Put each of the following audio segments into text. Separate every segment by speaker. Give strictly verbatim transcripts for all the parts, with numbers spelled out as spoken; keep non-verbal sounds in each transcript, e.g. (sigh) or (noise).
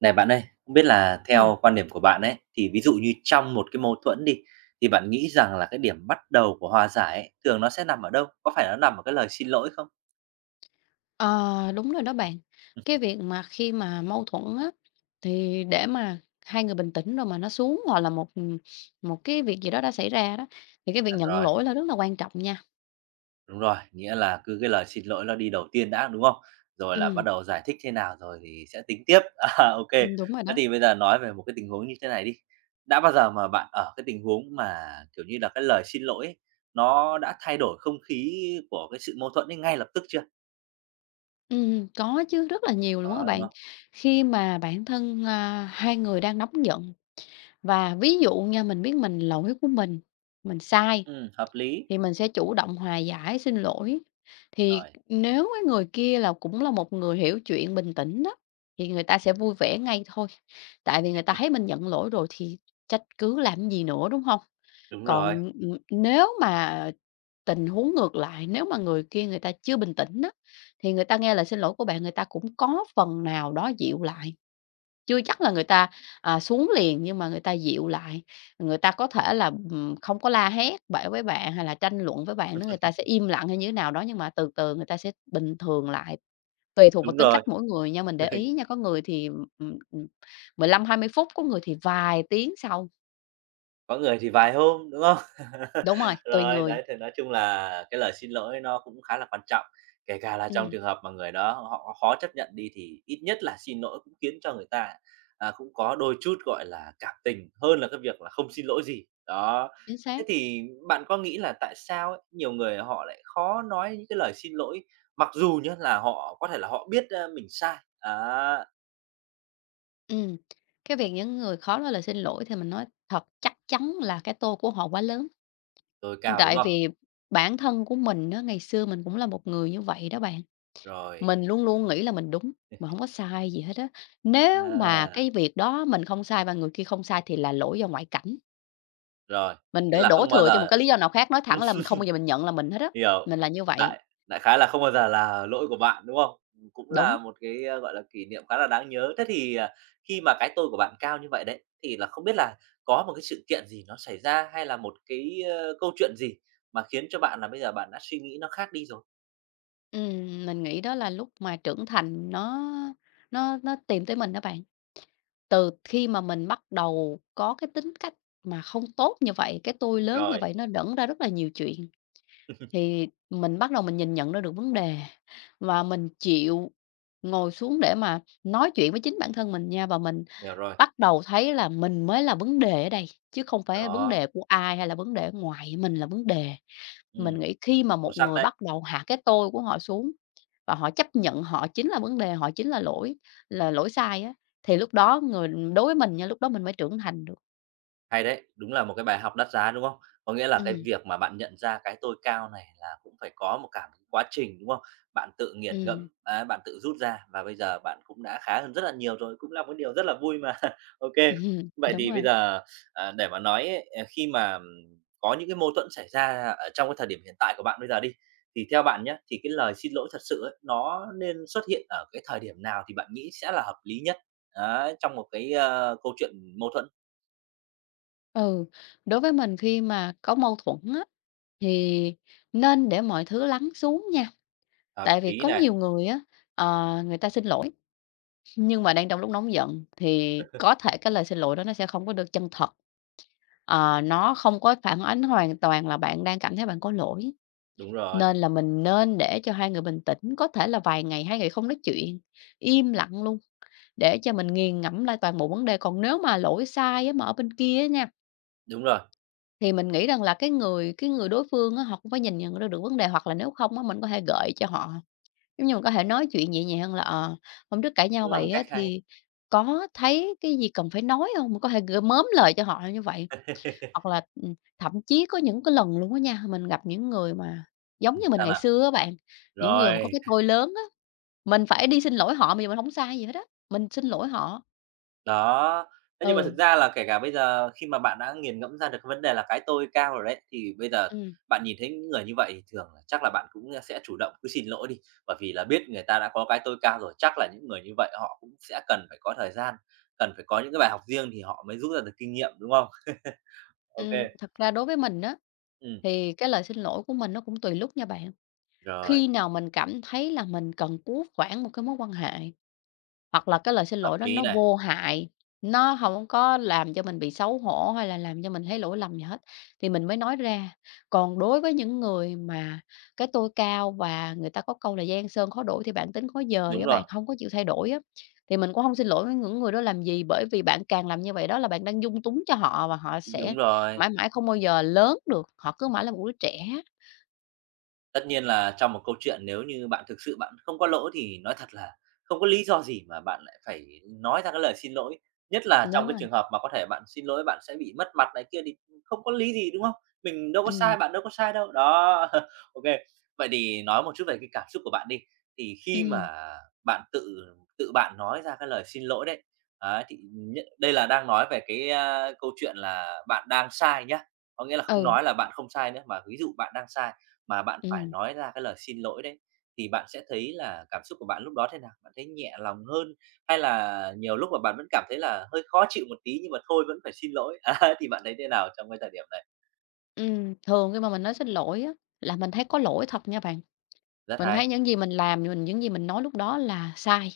Speaker 1: Này bạn ơi, không biết là
Speaker 2: Ừm,
Speaker 1: theo quan điểm của bạn ấy, thì ví dụ như trong một cái mâu thuẫn đi, thì bạn nghĩ rằng là cái điểm bắt đầu của hòa giải ấy, thường nó sẽ nằm ở đâu? Có phải nó nằm ở cái lời xin lỗi không?
Speaker 2: ờ, Đúng rồi đó bạn. Cái việc mà khi mà mâu thuẫn á, thì để mà hai người bình tĩnh rồi mà nó xuống hoặc là một, một cái việc gì đó đã xảy ra đó, thì cái việc
Speaker 1: Chuẩn
Speaker 2: nhận
Speaker 1: rồi,
Speaker 2: lỗi là rất là quan trọng nha.
Speaker 1: đúng rồi, nghĩa là cứ cái lời xin lỗi nó đi đầu tiên đã, đúng không? Rồi là bắt
Speaker 2: Ừm,
Speaker 1: đầu giải thích thế nào rồi thì sẽ tính tiếp. (laughs) À, ô
Speaker 2: ừm, đúng rồi
Speaker 1: Thế
Speaker 2: đó.
Speaker 1: thì bây giờ nói về một cái tình huống như thế này đi. Đã bao giờ mà bạn ở cái tình huống mà, kiểu như là, cái lời xin lỗi ấy, nó đã thay đổi không khí của cái sự mâu thuẫn ấy ngay lập tức chưa?
Speaker 2: Ừm, có chứ, rất là nhiều luôn á
Speaker 1: Đó, đúng
Speaker 2: bạn.
Speaker 1: không?
Speaker 2: Khi mà bản thân, a, hai người đang nóng giận và ví dụ nha, mình biết mình lỗi của mình, mình sai.
Speaker 1: Ừ hợp lý,
Speaker 2: Thì mình sẽ chủ động hòa giải, xin lỗi. Thì
Speaker 1: rồi.
Speaker 2: nếu cái người kia là cũng là một người hiểu chuyện, bình tĩnh đó, thì người ta sẽ vui vẻ ngay thôi. Tại vì người ta thấy mình nhận lỗi rồi thì trách cứ làm gì nữa, đúng không?
Speaker 1: Đúng rồi,
Speaker 2: Còn, ừm, nếu mà tình huống ngược lại, nếu mà người kia người ta chưa bình tĩnh á, thì người ta nghe lời xin lỗi của bạn, người ta cũng có phần nào đó dịu lại. Chưa chắc là người ta, à, xuống liền, nhưng mà người ta dịu lại, người ta có thể là, ừm, không có la hét bậy với bạn hay là tranh luận với bạn nữa, người ta sẽ im lặng hay như thế nào đó, nhưng mà từ từ người ta sẽ bình thường lại. Tùy thuộc vào
Speaker 1: đúng
Speaker 2: tính
Speaker 1: rồi.
Speaker 2: cách mỗi người nha, mình để
Speaker 1: (laughs)
Speaker 2: ý nha, có người thì, ừm, ừm, ừm, mười lăm hai mươi phút, có người thì vài tiếng sau.
Speaker 1: Có người thì vài hôm, đúng không? (laughs)
Speaker 2: Đúng rồi, tùy
Speaker 1: Rồi,
Speaker 2: người.
Speaker 1: đấy, thì nói chung là cái lời xin lỗi nó cũng khá là quan trọng, kể cả là trong
Speaker 2: Ừm,
Speaker 1: trường hợp mà người đó họ khó chấp nhận đi thì ít nhất là xin lỗi cũng khiến cho người ta, à, cũng có đôi chút, gọi là, cảm tình hơn là cái việc là không xin lỗi gì. Đó,
Speaker 2: chính xác.
Speaker 1: thế thì bạn có nghĩ là tại sao ấy, nhiều người họ lại khó nói những cái lời xin lỗi, mặc dù nhá là họ có thể là họ biết, a, mình sai, á,
Speaker 2: Ừm, cái việc những người khó nói lời xin lỗi thì mình nói thật chắc chắn là cái tô của họ quá lớn,
Speaker 1: tối cao, đúng
Speaker 2: tại
Speaker 1: không?
Speaker 2: vì bản thân của mình đó ngày xưa mình cũng là một người như vậy đó bạn.
Speaker 1: Rồi,
Speaker 2: Mình luôn luôn nghĩ là mình đúng, mình không có sai gì hết á. Nếu mà
Speaker 1: à.
Speaker 2: cái việc đó mình không sai và người kia không sai thì là lỗi do ngoại cảnh,
Speaker 1: Rồi,
Speaker 2: mình
Speaker 1: nghĩa
Speaker 2: để
Speaker 1: là
Speaker 2: đổ
Speaker 1: không bao
Speaker 2: thừa cho một
Speaker 1: giờ.
Speaker 2: cái lý do nào khác, nói
Speaker 1: (laughs) ừm,
Speaker 2: thẳng là mình không bao giờ mình nhận là mình hết á,
Speaker 1: hiểu.
Speaker 2: mình là như vậy.
Speaker 1: Đại đại khái là không bao giờ là lỗi của bạn, đúng không? Ừm, cũng
Speaker 2: Đúng,
Speaker 1: là một cái, a, gọi là, kỷ niệm khá là đáng nhớ. Thế thì, à, khi mà cái tôi của bạn cao như vậy đấy, thì là không biết là có một cái sự kiện gì nó xảy ra hay là một cái, ơ, câu chuyện gì mà khiến cho bạn là bây giờ bạn đã suy nghĩ nó khác đi rồi?
Speaker 2: ừm, mình nghĩ đó là lúc mà trưởng thành nó nó nó tìm tới mình đó bạn. Từ khi mà mình bắt đầu có cái tính cách mà không tốt như vậy, cái tôi lớn như
Speaker 1: Rồi,
Speaker 2: vậy nó đẩn ra rất là nhiều chuyện. Thì mình bắt đầu mình nhìn nhận ra được vấn đề và mình chịu ngồi xuống để mà nói chuyện với chính bản thân mình nha, và mình
Speaker 1: hiểu rồi.
Speaker 2: bắt đầu thấy là mình mới là vấn đề ở đây, chứ không phải vấn
Speaker 1: Đó,
Speaker 2: đề của ai hay là vấn đề ở ngoài, mình là vấn đề.
Speaker 1: ừm,
Speaker 2: Mình nghĩ khi mà
Speaker 1: sâu
Speaker 2: một
Speaker 1: sắc
Speaker 2: người
Speaker 1: đấy.
Speaker 2: bắt đầu hạ cái tôi của họ xuống và họ chấp nhận họ chính là vấn đề, họ chính là lỗi là lỗi sai á, thì lúc đó người đối với mình nha, lúc đó mình mới trưởng thành được.
Speaker 1: Hay đấy, đúng là một cái bài học đắt giá, đúng không? Có nghĩa là cái
Speaker 2: Ừm,
Speaker 1: việc mà bạn nhận ra cái tôi cao này là cũng phải có một cả một quá trình, đúng không? Bạn tự nghiền ngẫm,
Speaker 2: ừm,
Speaker 1: á, bạn tự rút ra và bây giờ bạn cũng đã khá hơn rất là nhiều rồi, cũng là một điều rất là vui mà. (laughs) OK.
Speaker 2: (laughs)
Speaker 1: Vậy
Speaker 2: đúng
Speaker 1: thì bây
Speaker 2: rồi.
Speaker 1: giờ, à, để mà nói ấy, ờ, khi mà, ừm, có những cái mâu thuẫn xảy ra ở trong cái thời điểm hiện tại của bạn bây giờ đi, thì theo bạn nhá, thì cái lời xin lỗi thật sự ấy, nó nên xuất hiện ở cái thời điểm nào thì bạn nghĩ sẽ là hợp lý nhất? Đấy, trong một cái, ơ, câu chuyện mâu thuẫn?
Speaker 2: Ừ, đối với mình khi mà có mâu thuẫn á, thì nên để mọi thứ lắng xuống nha.
Speaker 1: Hợp
Speaker 2: Tại vì
Speaker 1: lý
Speaker 2: có
Speaker 1: này.
Speaker 2: nhiều người á, ờ, người ta xin lỗi, nhưng mà đang trong lúc nóng giận thì có thể cái lời xin lỗi đó nó sẽ không có được chân thật. Ờ, nó không có phản ánh hoàn toàn là bạn đang cảm thấy bạn có lỗi.
Speaker 1: Đúng rồi,
Speaker 2: Nên là mình nên để cho hai người bình tĩnh, có thể là vài ngày, hai ngày không nói chuyện, im lặng luôn để cho mình nghiền ngẫm lại toàn bộ vấn đề. Còn nếu mà lỗi sai á, mà ở bên kia á nha.
Speaker 1: đúng rồi,
Speaker 2: Thì mình nghĩ rằng là cái người cái người đối phương á, họ cũng phải nhìn nhận ra được vấn đề, hoặc là nếu không á, mình có thể gợi cho họ, giống như mình có thể nói chuyện nhẹ nhàng là "Ờ, hôm trước cãi nhau
Speaker 1: cũng là một
Speaker 2: vậy
Speaker 1: cách
Speaker 2: á,
Speaker 1: hay.
Speaker 2: thì có thấy cái gì cần phải nói không". Mình có thể gửi mớm lời cho họ như vậy. Hoặc
Speaker 1: (laughs)
Speaker 2: là, ừm, thậm chí có những cái lần luôn á nha, mình gặp những người mà giống
Speaker 1: Ừm,
Speaker 2: như mình
Speaker 1: sao
Speaker 2: ngày
Speaker 1: nào?
Speaker 2: xưa á bạn, những người mà có
Speaker 1: Rồi,
Speaker 2: cái tôi lớn á, mình phải đi xin lỗi họ, mà mình không sai gì hết á, mình xin lỗi họ.
Speaker 1: đó. Thế nhưng mà thực
Speaker 2: Ừ,
Speaker 1: ra là kể cả bây giờ khi mà bạn đã nghiền ngẫm ra được cái vấn đề là cái tôi cao rồi đấy, thì bây giờ
Speaker 2: ừm.
Speaker 1: bạn nhìn thấy những người như vậy thì thường là chắc là bạn cũng, sẽ chủ động cứ xin lỗi đi, bởi vì là biết người ta đã có cái tôi cao rồi, chắc là những người như vậy họ cũng sẽ cần phải có thời gian, cần phải có những cái bài học riêng thì họ mới rút ra được kinh nghiệm, đúng không? (laughs) ok
Speaker 2: Ừm,
Speaker 1: kê,
Speaker 2: thật ra đối với mình á, thì cái lời xin lỗi của mình nó cũng tùy lúc nha bạn.
Speaker 1: rồi,
Speaker 2: Khi nào mình cảm thấy là mình cần cứu vãn một cái mối quan hệ hoặc là cái lời xin
Speaker 1: hợp
Speaker 2: lỗi đó
Speaker 1: lý
Speaker 2: nó
Speaker 1: này,
Speaker 2: vô hại, nó không có làm cho mình bị xấu hổ hay là làm cho mình thấy lỗi lầm gì hết, thì mình mới nói ra. Còn đối với những người mà cái tôi cao và người ta có câu là "gian sơn khó đổi thì bản tính khó dời"
Speaker 1: đúng
Speaker 2: á
Speaker 1: rồi,
Speaker 2: bạn, không có chịu thay đổi á, thì mình cũng không xin lỗi với những người đó làm gì, bởi vì bạn càng làm như vậy đó là bạn đang dung túng cho họ và họ sẽ
Speaker 1: đúng rồi.
Speaker 2: mãi mãi không bao giờ lớn được, họ cứ mãi là một đứa trẻ.
Speaker 1: Tất nhiên là trong một câu chuyện nếu như bạn thực sự bạn không có lỗi thì nói thật là không có lý do gì mà bạn lại phải nói ra cái lời xin lỗi, nhất là trong
Speaker 2: Đúng
Speaker 1: cái
Speaker 2: rồi.
Speaker 1: trường hợp mà có thể bạn xin lỗi bạn sẽ bị mất mặt này kia thì không có lý gì, đúng không? Mình đâu có
Speaker 2: Ừ,
Speaker 1: sai, bạn đâu có sai đâu. Đó, (laughs) OK. Vậy thì nói một chút về cái cảm xúc của bạn đi, thì khi
Speaker 2: ừ,
Speaker 1: mà bạn tự tự bạn nói ra cái lời xin lỗi đấy, ấy, thì nhất đây là đang nói về cái, a, câu chuyện là bạn đang sai nhá, có nghĩa là không
Speaker 2: ừ,
Speaker 1: nói là bạn không sai nữa, mà ví dụ bạn đang sai mà bạn phải
Speaker 2: ừm.
Speaker 1: nói ra cái lời xin lỗi đấy, thì bạn sẽ thấy là cảm xúc của bạn lúc đó thế nào? Bạn thấy nhẹ lòng hơn hay là nhiều lúc mà bạn vẫn cảm thấy là hơi khó chịu một tí nhưng mà thôi vẫn phải xin lỗi? (laughs) Á, thì bạn thấy thế nào trong cái thời điểm này?
Speaker 2: Ừm, thường khi mà mình nói xin lỗi á, là mình thấy có lỗi thật nha bạn.
Speaker 1: Rất
Speaker 2: Mình
Speaker 1: hay,
Speaker 2: thấy những gì mình làm, mình những gì mình nói lúc đó là sai,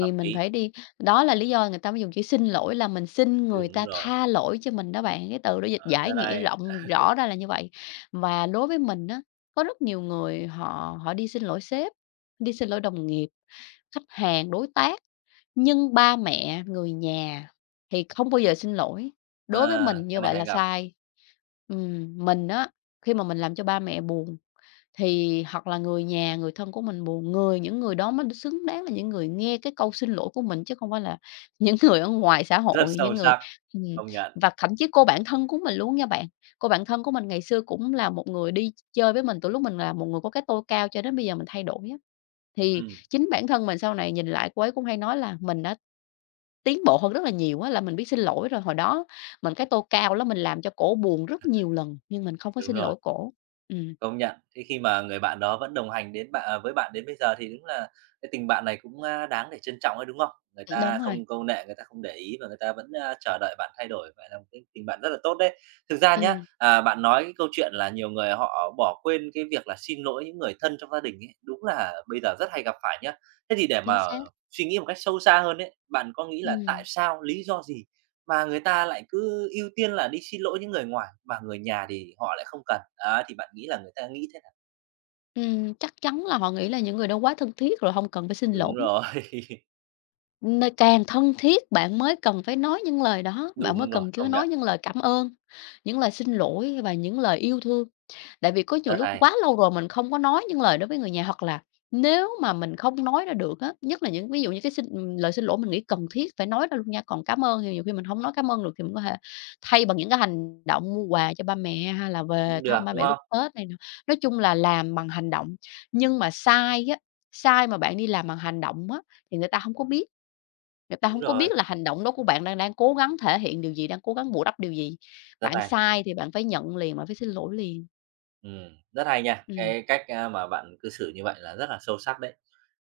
Speaker 1: hợp
Speaker 2: mình
Speaker 1: lý,
Speaker 2: phải đi, đó là lý do người ta mới dùng chữ xin lỗi là mình xin người
Speaker 1: đúng
Speaker 2: ta
Speaker 1: rồi,
Speaker 2: tha lỗi cho mình đó bạn. Cái từ đó dịch
Speaker 1: ờ,
Speaker 2: giải
Speaker 1: rất
Speaker 2: nghĩa
Speaker 1: hay.
Speaker 2: rộng rõ ra là như vậy. Và đối với mình á, có rất nhiều người họ họ đi xin lỗi sếp, đi xin lỗi đồng nghiệp, khách hàng, đối tác, nhưng ba mẹ, người nhà thì không bao giờ xin lỗi.
Speaker 1: À,
Speaker 2: Đối với mình
Speaker 1: cái
Speaker 2: như
Speaker 1: này
Speaker 2: vậy
Speaker 1: hay
Speaker 2: là
Speaker 1: gặp,
Speaker 2: sai. Ừm, mình á, khi mà mình làm cho ba mẹ buồn thì hoặc là người nhà, người thân của mình buồn, người những người đó mới xứng đáng là những người nghe cái câu xin lỗi của mình, chứ không phải là (laughs) những người ở ngoài xã
Speaker 1: (laughs) rất
Speaker 2: hội, những
Speaker 1: sâu
Speaker 2: người
Speaker 1: sắc,
Speaker 2: ừm,
Speaker 1: công nhận.
Speaker 2: và thậm chí cô bạn thân của mình luôn nha bạn. Cô bạn thân của mình ngày xưa cũng là một người đi chơi với mình từ lúc mình là một người có cái tôi cao cho đến bây giờ mình thay đổi á. Thì
Speaker 1: Ừm,
Speaker 2: chính bản thân mình sau này nhìn lại cô ấy cũng hay nói là mình đã tiến bộ hơn rất là nhiều á, là mình biết xin lỗi rồi. Hồi đó mình cái tôi cao đó mình làm cho cổ buồn rất nhiều lần, nhưng mình không có
Speaker 1: đúng
Speaker 2: xin
Speaker 1: rồi.
Speaker 2: lỗi cổ. Ừm,
Speaker 1: Công nhận, thế khi mà người bạn đó vẫn đồng hành đến bạn à, với bạn đến bây giờ thì đúng là cái tình bạn này cũng, a, đáng để trân trọng ấy, đúng không? Người
Speaker 2: đúng
Speaker 1: ta
Speaker 2: rồi,
Speaker 1: không câu nệ, người ta không để ý và người ta vẫn, a, chờ đợi bạn thay đổi, vậy là một cái tình bạn rất là tốt đấy. Thực ra nhá,
Speaker 2: ừm.
Speaker 1: à, bạn nói cái câu chuyện là nhiều người họ bỏ quên cái việc là xin lỗi những người thân trong gia đình ấy, đúng là bây giờ rất hay gặp phải nhá. Thế thì để
Speaker 2: Chính
Speaker 1: mà
Speaker 2: xác,
Speaker 1: suy nghĩ một cách sâu xa hơn ấy, bạn có nghĩ là tại
Speaker 2: ừm,
Speaker 1: sao, lý do gì mà người ta lại cứ ưu tiên là đi xin lỗi những người ngoài, mà người nhà thì họ lại không cần. Đó, thì bạn nghĩ là người ta nghĩ thế nào?
Speaker 2: ừm, chắc chắn là họ nghĩ là những người đó quá thân thiết rồi không cần phải xin lỗi.
Speaker 1: Đúng rồi, (laughs)
Speaker 2: Nơi càng thân thiết bạn mới cần phải nói những lời đó, bạn mới
Speaker 1: đúng rồi,
Speaker 2: cần cứ
Speaker 1: công nhận,
Speaker 2: nói những lời cảm ơn, những lời xin lỗi và những lời yêu thương. Tại vì có nhiều
Speaker 1: rất
Speaker 2: lúc
Speaker 1: hay.
Speaker 2: quá lâu rồi mình không có nói những lời đó với người nhà, hoặc là nếu mà mình không nói ra được á, nhất là những ví dụ như cái xin ừ, lời xin lỗi mình nghĩ cần thiết phải nói ra luôn nha, còn cảm ơn thì nhiều khi mình không nói cảm ơn được thì mình có thể thay bằng những cái hành động mua quà cho ba mẹ hay là về
Speaker 1: Cũng được,
Speaker 2: thăm ba
Speaker 1: đúng
Speaker 2: mẹ lúc
Speaker 1: không?
Speaker 2: Tết này nọ. Nói chung là làm bằng hành động, nhưng mà sai á, sai mà bạn đi làm bằng hành động á, thì người ta không có biết, người ta
Speaker 1: Đúng
Speaker 2: không có
Speaker 1: rồi,
Speaker 2: biết là hành động đó của bạn đang đang cố gắng thể hiện điều gì, đang cố gắng bù đắp điều gì.
Speaker 1: rất
Speaker 2: Bạn
Speaker 1: hay.
Speaker 2: sai thì bạn phải nhận liền, bạn phải xin lỗi liền.
Speaker 1: Ừm, rất hay nha,
Speaker 2: Ừm.
Speaker 1: cái cách, a, mà bạn cư xử như vậy là rất là sâu sắc đấy.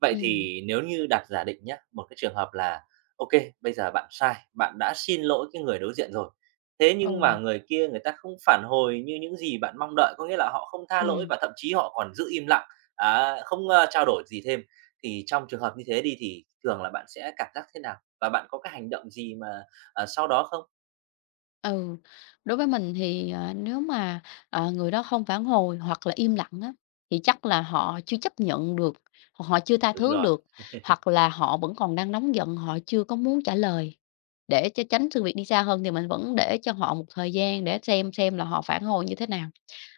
Speaker 1: Vậy
Speaker 2: ừ
Speaker 1: thì nếu như đặt giả định nhé một cái trường hợp là OK, bây giờ bạn sai, bạn đã xin lỗi cái người đối diện rồi, thế nhưng mà
Speaker 2: ừ,
Speaker 1: người kia người ta không phản hồi như những gì bạn mong đợi, có nghĩa là họ không tha lỗi
Speaker 2: ừm,
Speaker 1: và thậm chí họ còn giữ im lặng, á, không, a, trao đổi gì thêm. Thì trong trường hợp như thế đi thì thường là bạn sẽ cảm giác thế nào? Và bạn có cái hành động gì mà, à, sau đó không?
Speaker 2: ừ. Đối với mình thì, ờ, nếu mà, ờ, người đó không phản hồi hoặc là im lặng á, thì chắc là họ chưa chấp nhận được, hoặc họ chưa tha
Speaker 1: Đúng
Speaker 2: thứ
Speaker 1: rồi,
Speaker 2: được, hoặc là họ vẫn còn đang nóng giận, họ chưa có muốn trả lời. Để cho tránh sự việc đi xa hơn thì mình vẫn để cho họ một thời gian để xem xem là họ phản hồi như thế nào.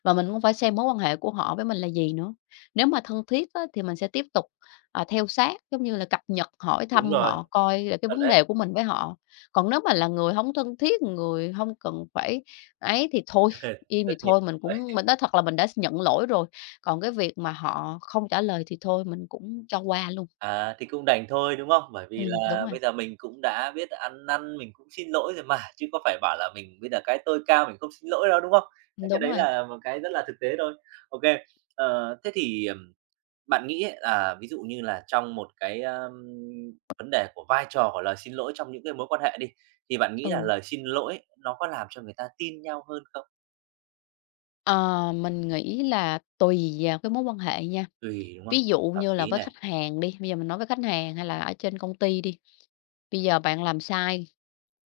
Speaker 2: Và mình cũng phải xem mối quan hệ của họ với mình là gì nữa. Nếu mà thân thiết á, thì mình sẽ tiếp tục, à, theo sát, giống như là, cập nhật hỏi
Speaker 1: đúng
Speaker 2: thăm
Speaker 1: rồi,
Speaker 2: họ coi là cái
Speaker 1: chuẩn
Speaker 2: vấn
Speaker 1: đấy,
Speaker 2: đề của mình với họ. Còn nếu mà là người không thân thiết, người không cần phải ấy thì thôi,
Speaker 1: (laughs)
Speaker 2: im
Speaker 1: tất
Speaker 2: thì
Speaker 1: nhiên.
Speaker 2: thôi, mình cũng mình nói thật là mình đã nhận lỗi rồi. Còn cái việc mà họ không trả lời thì thôi, mình cũng cho qua luôn.
Speaker 1: À, thì cũng đành thôi, đúng không? Bởi vì
Speaker 2: Ừm, đúng
Speaker 1: là
Speaker 2: rồi,
Speaker 1: bây giờ mình cũng đã biết ăn năn, mình cũng xin lỗi rồi mà, chứ có phải bảo là mình bây giờ cái tôi cao mình không xin lỗi đâu, đúng không? Thế cái
Speaker 2: đúng
Speaker 1: đấy
Speaker 2: rồi.
Speaker 1: là một cái rất là thực tế thôi. ok ờ, thế thì, ừm, bạn nghĩ ấy là ví dụ như là trong một cái, ờm, vấn đề của vai trò của lời xin lỗi trong những cái mối quan hệ đi, thì bạn nghĩ là
Speaker 2: Ừ,
Speaker 1: lời xin lỗi nó có làm cho người ta tin nhau hơn không?
Speaker 2: ờ, mình nghĩ là tùy vào cái mối quan hệ nha.
Speaker 1: Tùy, đúng không?
Speaker 2: Ví dụ
Speaker 1: Hợp
Speaker 2: như là
Speaker 1: lý
Speaker 2: với
Speaker 1: này,
Speaker 2: khách hàng đi, bây giờ mình nói với khách hàng hay là ở trên công ty đi, bây giờ bạn làm sai,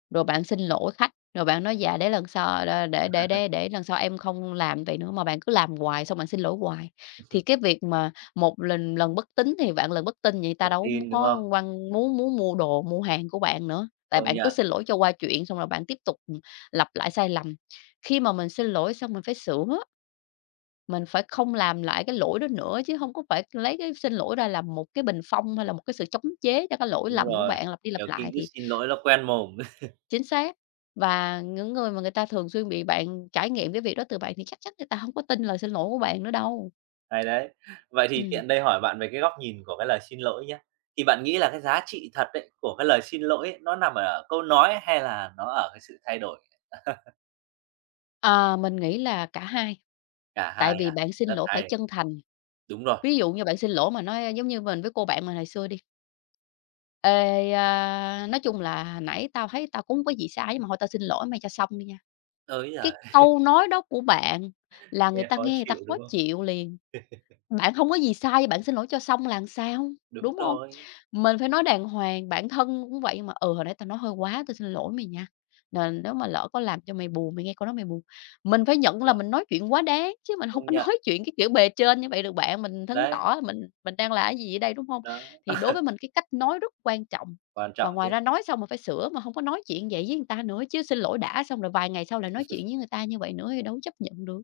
Speaker 2: rồi bạn xin lỗi khách, rồi bạn nói dạ để lần sau để để để để lần sau em không làm vậy nữa, mà bạn cứ làm hoài, xong bạn xin lỗi hoài. Thì cái việc mà một lần lần bất tín thì vạn lần bất tin, vậy ta
Speaker 1: rất
Speaker 2: đâu
Speaker 1: tin, đúng
Speaker 2: có
Speaker 1: không?
Speaker 2: quan muốn muốn mua đồ, mua hàng của bạn nữa, tại
Speaker 1: Công
Speaker 2: bạn cứ
Speaker 1: nhận,
Speaker 2: xin lỗi cho qua chuyện, xong rồi bạn tiếp tục, ừm, lặp lại sai lầm. Khi mà mình xin lỗi xong mình phải sửa. Mình phải không làm lại cái lỗi đó nữa, chứ không có phải lấy cái xin lỗi ra làm một cái bình phong, hay là một cái sự chống chế cho cái lỗi
Speaker 1: đúng
Speaker 2: lầm của
Speaker 1: rồi,
Speaker 2: bạn lặp đi lặp
Speaker 1: nhiều khi
Speaker 2: lại
Speaker 1: cứ
Speaker 2: thì
Speaker 1: xin lỗi nó quen mồm.
Speaker 2: chính xác. Và những người mà người ta thường xuyên bị bạn trải nghiệm cái việc đó từ bạn thì chắc chắn người ta không có tin lời xin lỗi của bạn nữa đâu.
Speaker 1: Hay đấy. Vậy thì
Speaker 2: Ừm,
Speaker 1: tiện đây hỏi bạn về cái góc nhìn của cái lời xin lỗi nhé. Thì bạn nghĩ là cái giá trị thật ấy, của cái lời xin lỗi ấy, nó nằm ở câu nói hay là nó ở cái sự thay đổi?
Speaker 2: ờ, mình nghĩ là cả hai,
Speaker 1: Cả
Speaker 2: tại
Speaker 1: hai
Speaker 2: vì
Speaker 1: à?
Speaker 2: bạn xin
Speaker 1: Rất
Speaker 2: lỗi phải
Speaker 1: hay.
Speaker 2: chân thành.
Speaker 1: Đúng rồi.
Speaker 2: Ví dụ như bạn xin lỗi mà nói giống như mình với cô bạn mình hồi xưa đi: "Ê, a, nói chung là hồi nãy tao thấy tao cũng hông có gì sai, nhưng mà thôi tao xin lỗi mày cho xong đi nha."
Speaker 1: Ới giời,
Speaker 2: Cái câu nói đó của bạn là người
Speaker 1: nghe
Speaker 2: ta
Speaker 1: khó
Speaker 2: nghe người ta
Speaker 1: chịu,
Speaker 2: khó
Speaker 1: đúng không?
Speaker 2: chịu liền. Bạn không có gì sai, bạn xin lỗi cho xong là làm sao,
Speaker 1: Đúng
Speaker 2: đúng hông?
Speaker 1: rồi,
Speaker 2: Mình phải nói đàng hoàng, bản thân cũng vậy mà, "Ừ, hồi nãy tao nói hơi quá, tao xin lỗi mày nha, nền nếu mà lỡ có làm cho mày buồn, mày nghe câu đó mày buồn." Mình phải
Speaker 1: đúng
Speaker 2: nhận là
Speaker 1: rồi,
Speaker 2: mình nói chuyện quá đáng, chứ mình hông
Speaker 1: công
Speaker 2: có (laughs)
Speaker 1: nhận.
Speaker 2: nói chuyện cái kiểu bề trên như vậy được bạn, mình chứng
Speaker 1: Đấy,
Speaker 2: tỏ là mình mình đang là cái gì ở đây, đúng hông?
Speaker 1: đó,
Speaker 2: Thì đối với mình cái cách nói rất quan trọng.
Speaker 1: quan
Speaker 2: Và
Speaker 1: trọng
Speaker 2: ngoài
Speaker 1: chứ.
Speaker 2: ra nói xong mà phải sửa, mà không có nói chuyện vậy với người ta nữa chứ xin lỗi đã, xong rồi vài ngày sau lại nói chuyện với người ta như vậy nữa thì đâu có chấp nhận được.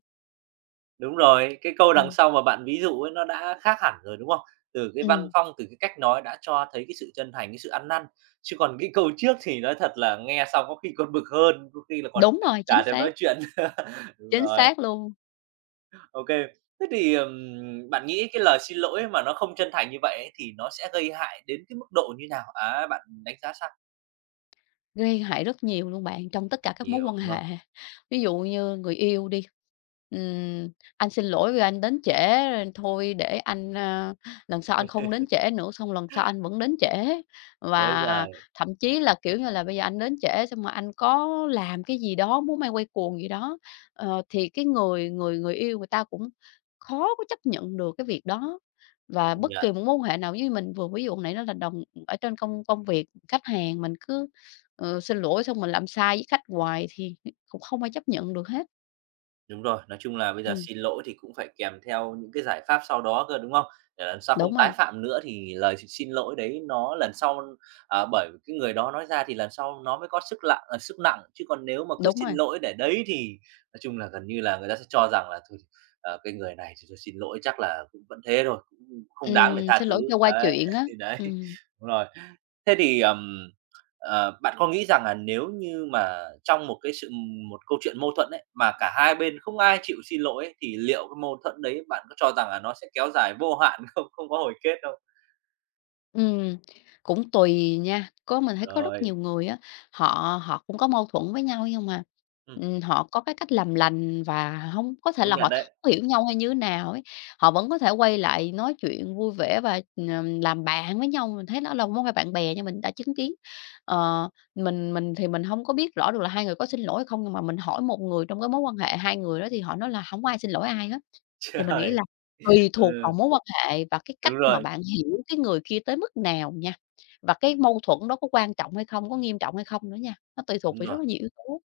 Speaker 1: Đúng rồi, cái câu đằng
Speaker 2: Ừm,
Speaker 1: sau mà bạn ví dụ ấy nó đã khác hẳn rồi, đúng không? Từ cái văn
Speaker 2: ừm,
Speaker 1: phong, từ cái cách nói đã cho thấy cái sự chân thành, cái sự ăn năn. Chứ còn cái câu trước thì nói thật là nghe xong có khi còn bực hơn, có khi là còn
Speaker 2: Đúng rồi, chính
Speaker 1: chả thèm
Speaker 2: xác,
Speaker 1: nói chuyện. (laughs) Đúng
Speaker 2: chính
Speaker 1: rồi,
Speaker 2: xác luôn.
Speaker 1: OK. Thế thì, ừm, bạn nghĩ cái lời xin lỗi mà nó không chân thành như vậy ấy thì nó sẽ gây hại đến cái mức độ như nào? Á, bạn đánh giá sao?
Speaker 2: Gây hại rất nhiều luôn bạn, trong tất cả các mối
Speaker 1: Nhiều,
Speaker 2: quan
Speaker 1: đúng không?
Speaker 2: hệ. Ví dụ như người yêu đi, ừm, "Anh xin lỗi vì anh đến trễ, rồi thôi để anh, a, lần sau anh không đến trễ nữa", xong lần sau anh vẫn đến trễ.
Speaker 1: Ối
Speaker 2: Và
Speaker 1: giời,
Speaker 2: thậm chí là, kiểu như là, bây giờ anh đến trễ xong mà anh có làm cái gì đó, múa may quay cuồng gì đó, ờ, thì cái người người người yêu người ta cũng khó có chấp nhận được cái việc đó. Và
Speaker 1: công
Speaker 2: bất
Speaker 1: nhận.
Speaker 2: kỳ một mối quan hệ nào với mình, vừa ví dụ hồi nãy đó là đồng ở trên công công việc, khách hàng, mình cứ Ờ, xin lỗi xong mình làm sai với khách hoài thì cũng không ai chấp nhận được hết.
Speaker 1: Đúng rồi, nói chung là bây giờ
Speaker 2: Ừm,
Speaker 1: xin lỗi thì cũng phải kèm theo những cái giải pháp sau đó cơ, đúng không? Để lần sau không
Speaker 2: đúng
Speaker 1: tái
Speaker 2: rồi,
Speaker 1: phạm nữa thì lời x xin lỗi đấy nó lần sau, à, bởi vì cái người đó nói ra thì lần sau nó mới có sức lặng à, sức nặng, chứ còn nếu mà cứ
Speaker 2: đúng
Speaker 1: xin
Speaker 2: rồi.
Speaker 1: lỗi để đấy thì nói chung là gần như là người ta sẽ cho rằng là "Thôi, ờ, cái người này thì thôi xin lỗi chắc là cũng vẫn thế thôi, cũng không đáng để
Speaker 2: Ừm,
Speaker 1: tha
Speaker 2: xin
Speaker 1: thứ."
Speaker 2: lỗi cho qua
Speaker 1: Đấy,
Speaker 2: chuyện
Speaker 1: (laughs)
Speaker 2: á.
Speaker 1: thì đấy,
Speaker 2: Ừm.
Speaker 1: đúng rồi. Thế thì, ờm ờ, bạn có nghĩ rằng là nếu như mà trong một cái sự một câu chuyện mâu thuẫn ấy, mà cả hai bên không ai chịu xin lỗi ấy, thì liệu cái mâu thuẫn đấy bạn có cho rằng là nó sẽ kéo dài vô hạn (laughs) không? Không có hồi kết đâu.
Speaker 2: Ừ, cũng tùy nha, có mình thấy có rất nhiều
Speaker 1: Rồi,
Speaker 2: người á, họ họ cũng có mâu thuẫn với nhau nhưng mà,
Speaker 1: ừm,
Speaker 2: ừm, họ có cái cách làm lành và không có thể
Speaker 1: công
Speaker 2: là họ
Speaker 1: nhận đấy.
Speaker 2: thấu
Speaker 1: (laughs)
Speaker 2: hiểu nhau hay như thế nào ấy, họ vẫn có thể quay lại nói chuyện vui vẻ và, ừm, làm bạn với nhau, mình thấy đó là mối quan hệ bạn bè nhưng mình đã chứng kiến. Ờ, mình mình thì mình không có biết rõ được là hai người có xin lỗi hay không, nhưng mà mình hỏi một người trong cái mối quan hệ hai người đó thì họ nói là không có ai xin lỗi ai hết. Thì mình nghĩ
Speaker 1: Trời!
Speaker 2: là tùy thuộc vào
Speaker 1: Ừ,
Speaker 2: mối quan hệ và cái
Speaker 1: đúng
Speaker 2: cách mà
Speaker 1: rồi,
Speaker 2: bạn hiểu cái người kia tới mức nào nha, và cái mâu thuẫn đó có quan trọng hay không, có nghiêm trọng hay không nữa nha, nó tùy thuộc
Speaker 1: đúng
Speaker 2: vào rất
Speaker 1: rồi.
Speaker 2: là nhiều yếu tố.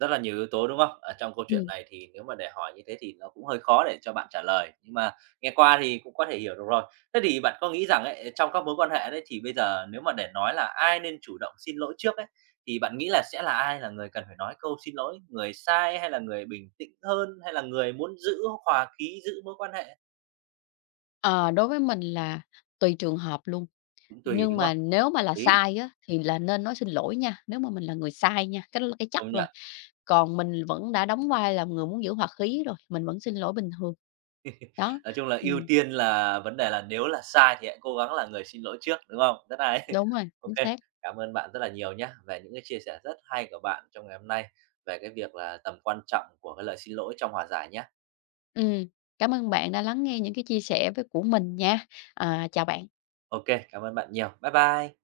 Speaker 1: Rất là nhiều yếu tố, đúng không? Ở trong câu chuyện
Speaker 2: Ừm,
Speaker 1: này thì nếu mà để hỏi như thế thì nó cũng hơi khó để cho bạn trả lời, nhưng mà nghe qua thì cũng có thể hiểu được rồi. Thế thì bạn có nghĩ rằng ấy, trong các mối quan hệ đấy thì bây giờ nếu mà để nói là ai nên chủ động xin lỗi trước ấy, thì bạn nghĩ là sẽ là ai là người cần phải nói câu xin lỗi? Người sai hay là người bình tĩnh hơn, hay là người muốn giữ hòa khí, giữ mối quan hệ?
Speaker 2: ờ, đối với mình là tùy trường hợp luôn,
Speaker 1: Cũng tùy,
Speaker 2: nhưng
Speaker 1: đúng
Speaker 2: mà
Speaker 1: không?
Speaker 2: nếu mà
Speaker 1: Hợp
Speaker 2: là
Speaker 1: lý,
Speaker 2: sai á, thì là nên nói xin lỗi nha, nếu mà mình là người sai nha, cái đó là cái chắc
Speaker 1: công
Speaker 2: rồi.
Speaker 1: nhận.
Speaker 2: Còn mình vẫn đã đóng vai là người muốn giữ hòa khí rồi, mình vẫn xin lỗi bình thường. Đó,
Speaker 1: Nói chung là ưu
Speaker 2: ừm,
Speaker 1: tiên là vấn đề là nếu là sai thì hãy cố gắng là người xin lỗi trước, đúng không? Rất hay.
Speaker 2: đúng rồi,
Speaker 1: (laughs) OK,
Speaker 2: chính xác.
Speaker 1: cảm ơn bạn rất là nhiều nhé về những cái chia sẻ rất hay của bạn trong ngày hôm nay về cái việc là tầm quan trọng của cái lời xin lỗi trong hòa giải nhá.
Speaker 2: Ừm, cảm ơn bạn đã lắng nghe những cái chia sẻ với của mình nha. À, chào bạn.
Speaker 1: OK, cảm ơn bạn nhiều. Bye bye.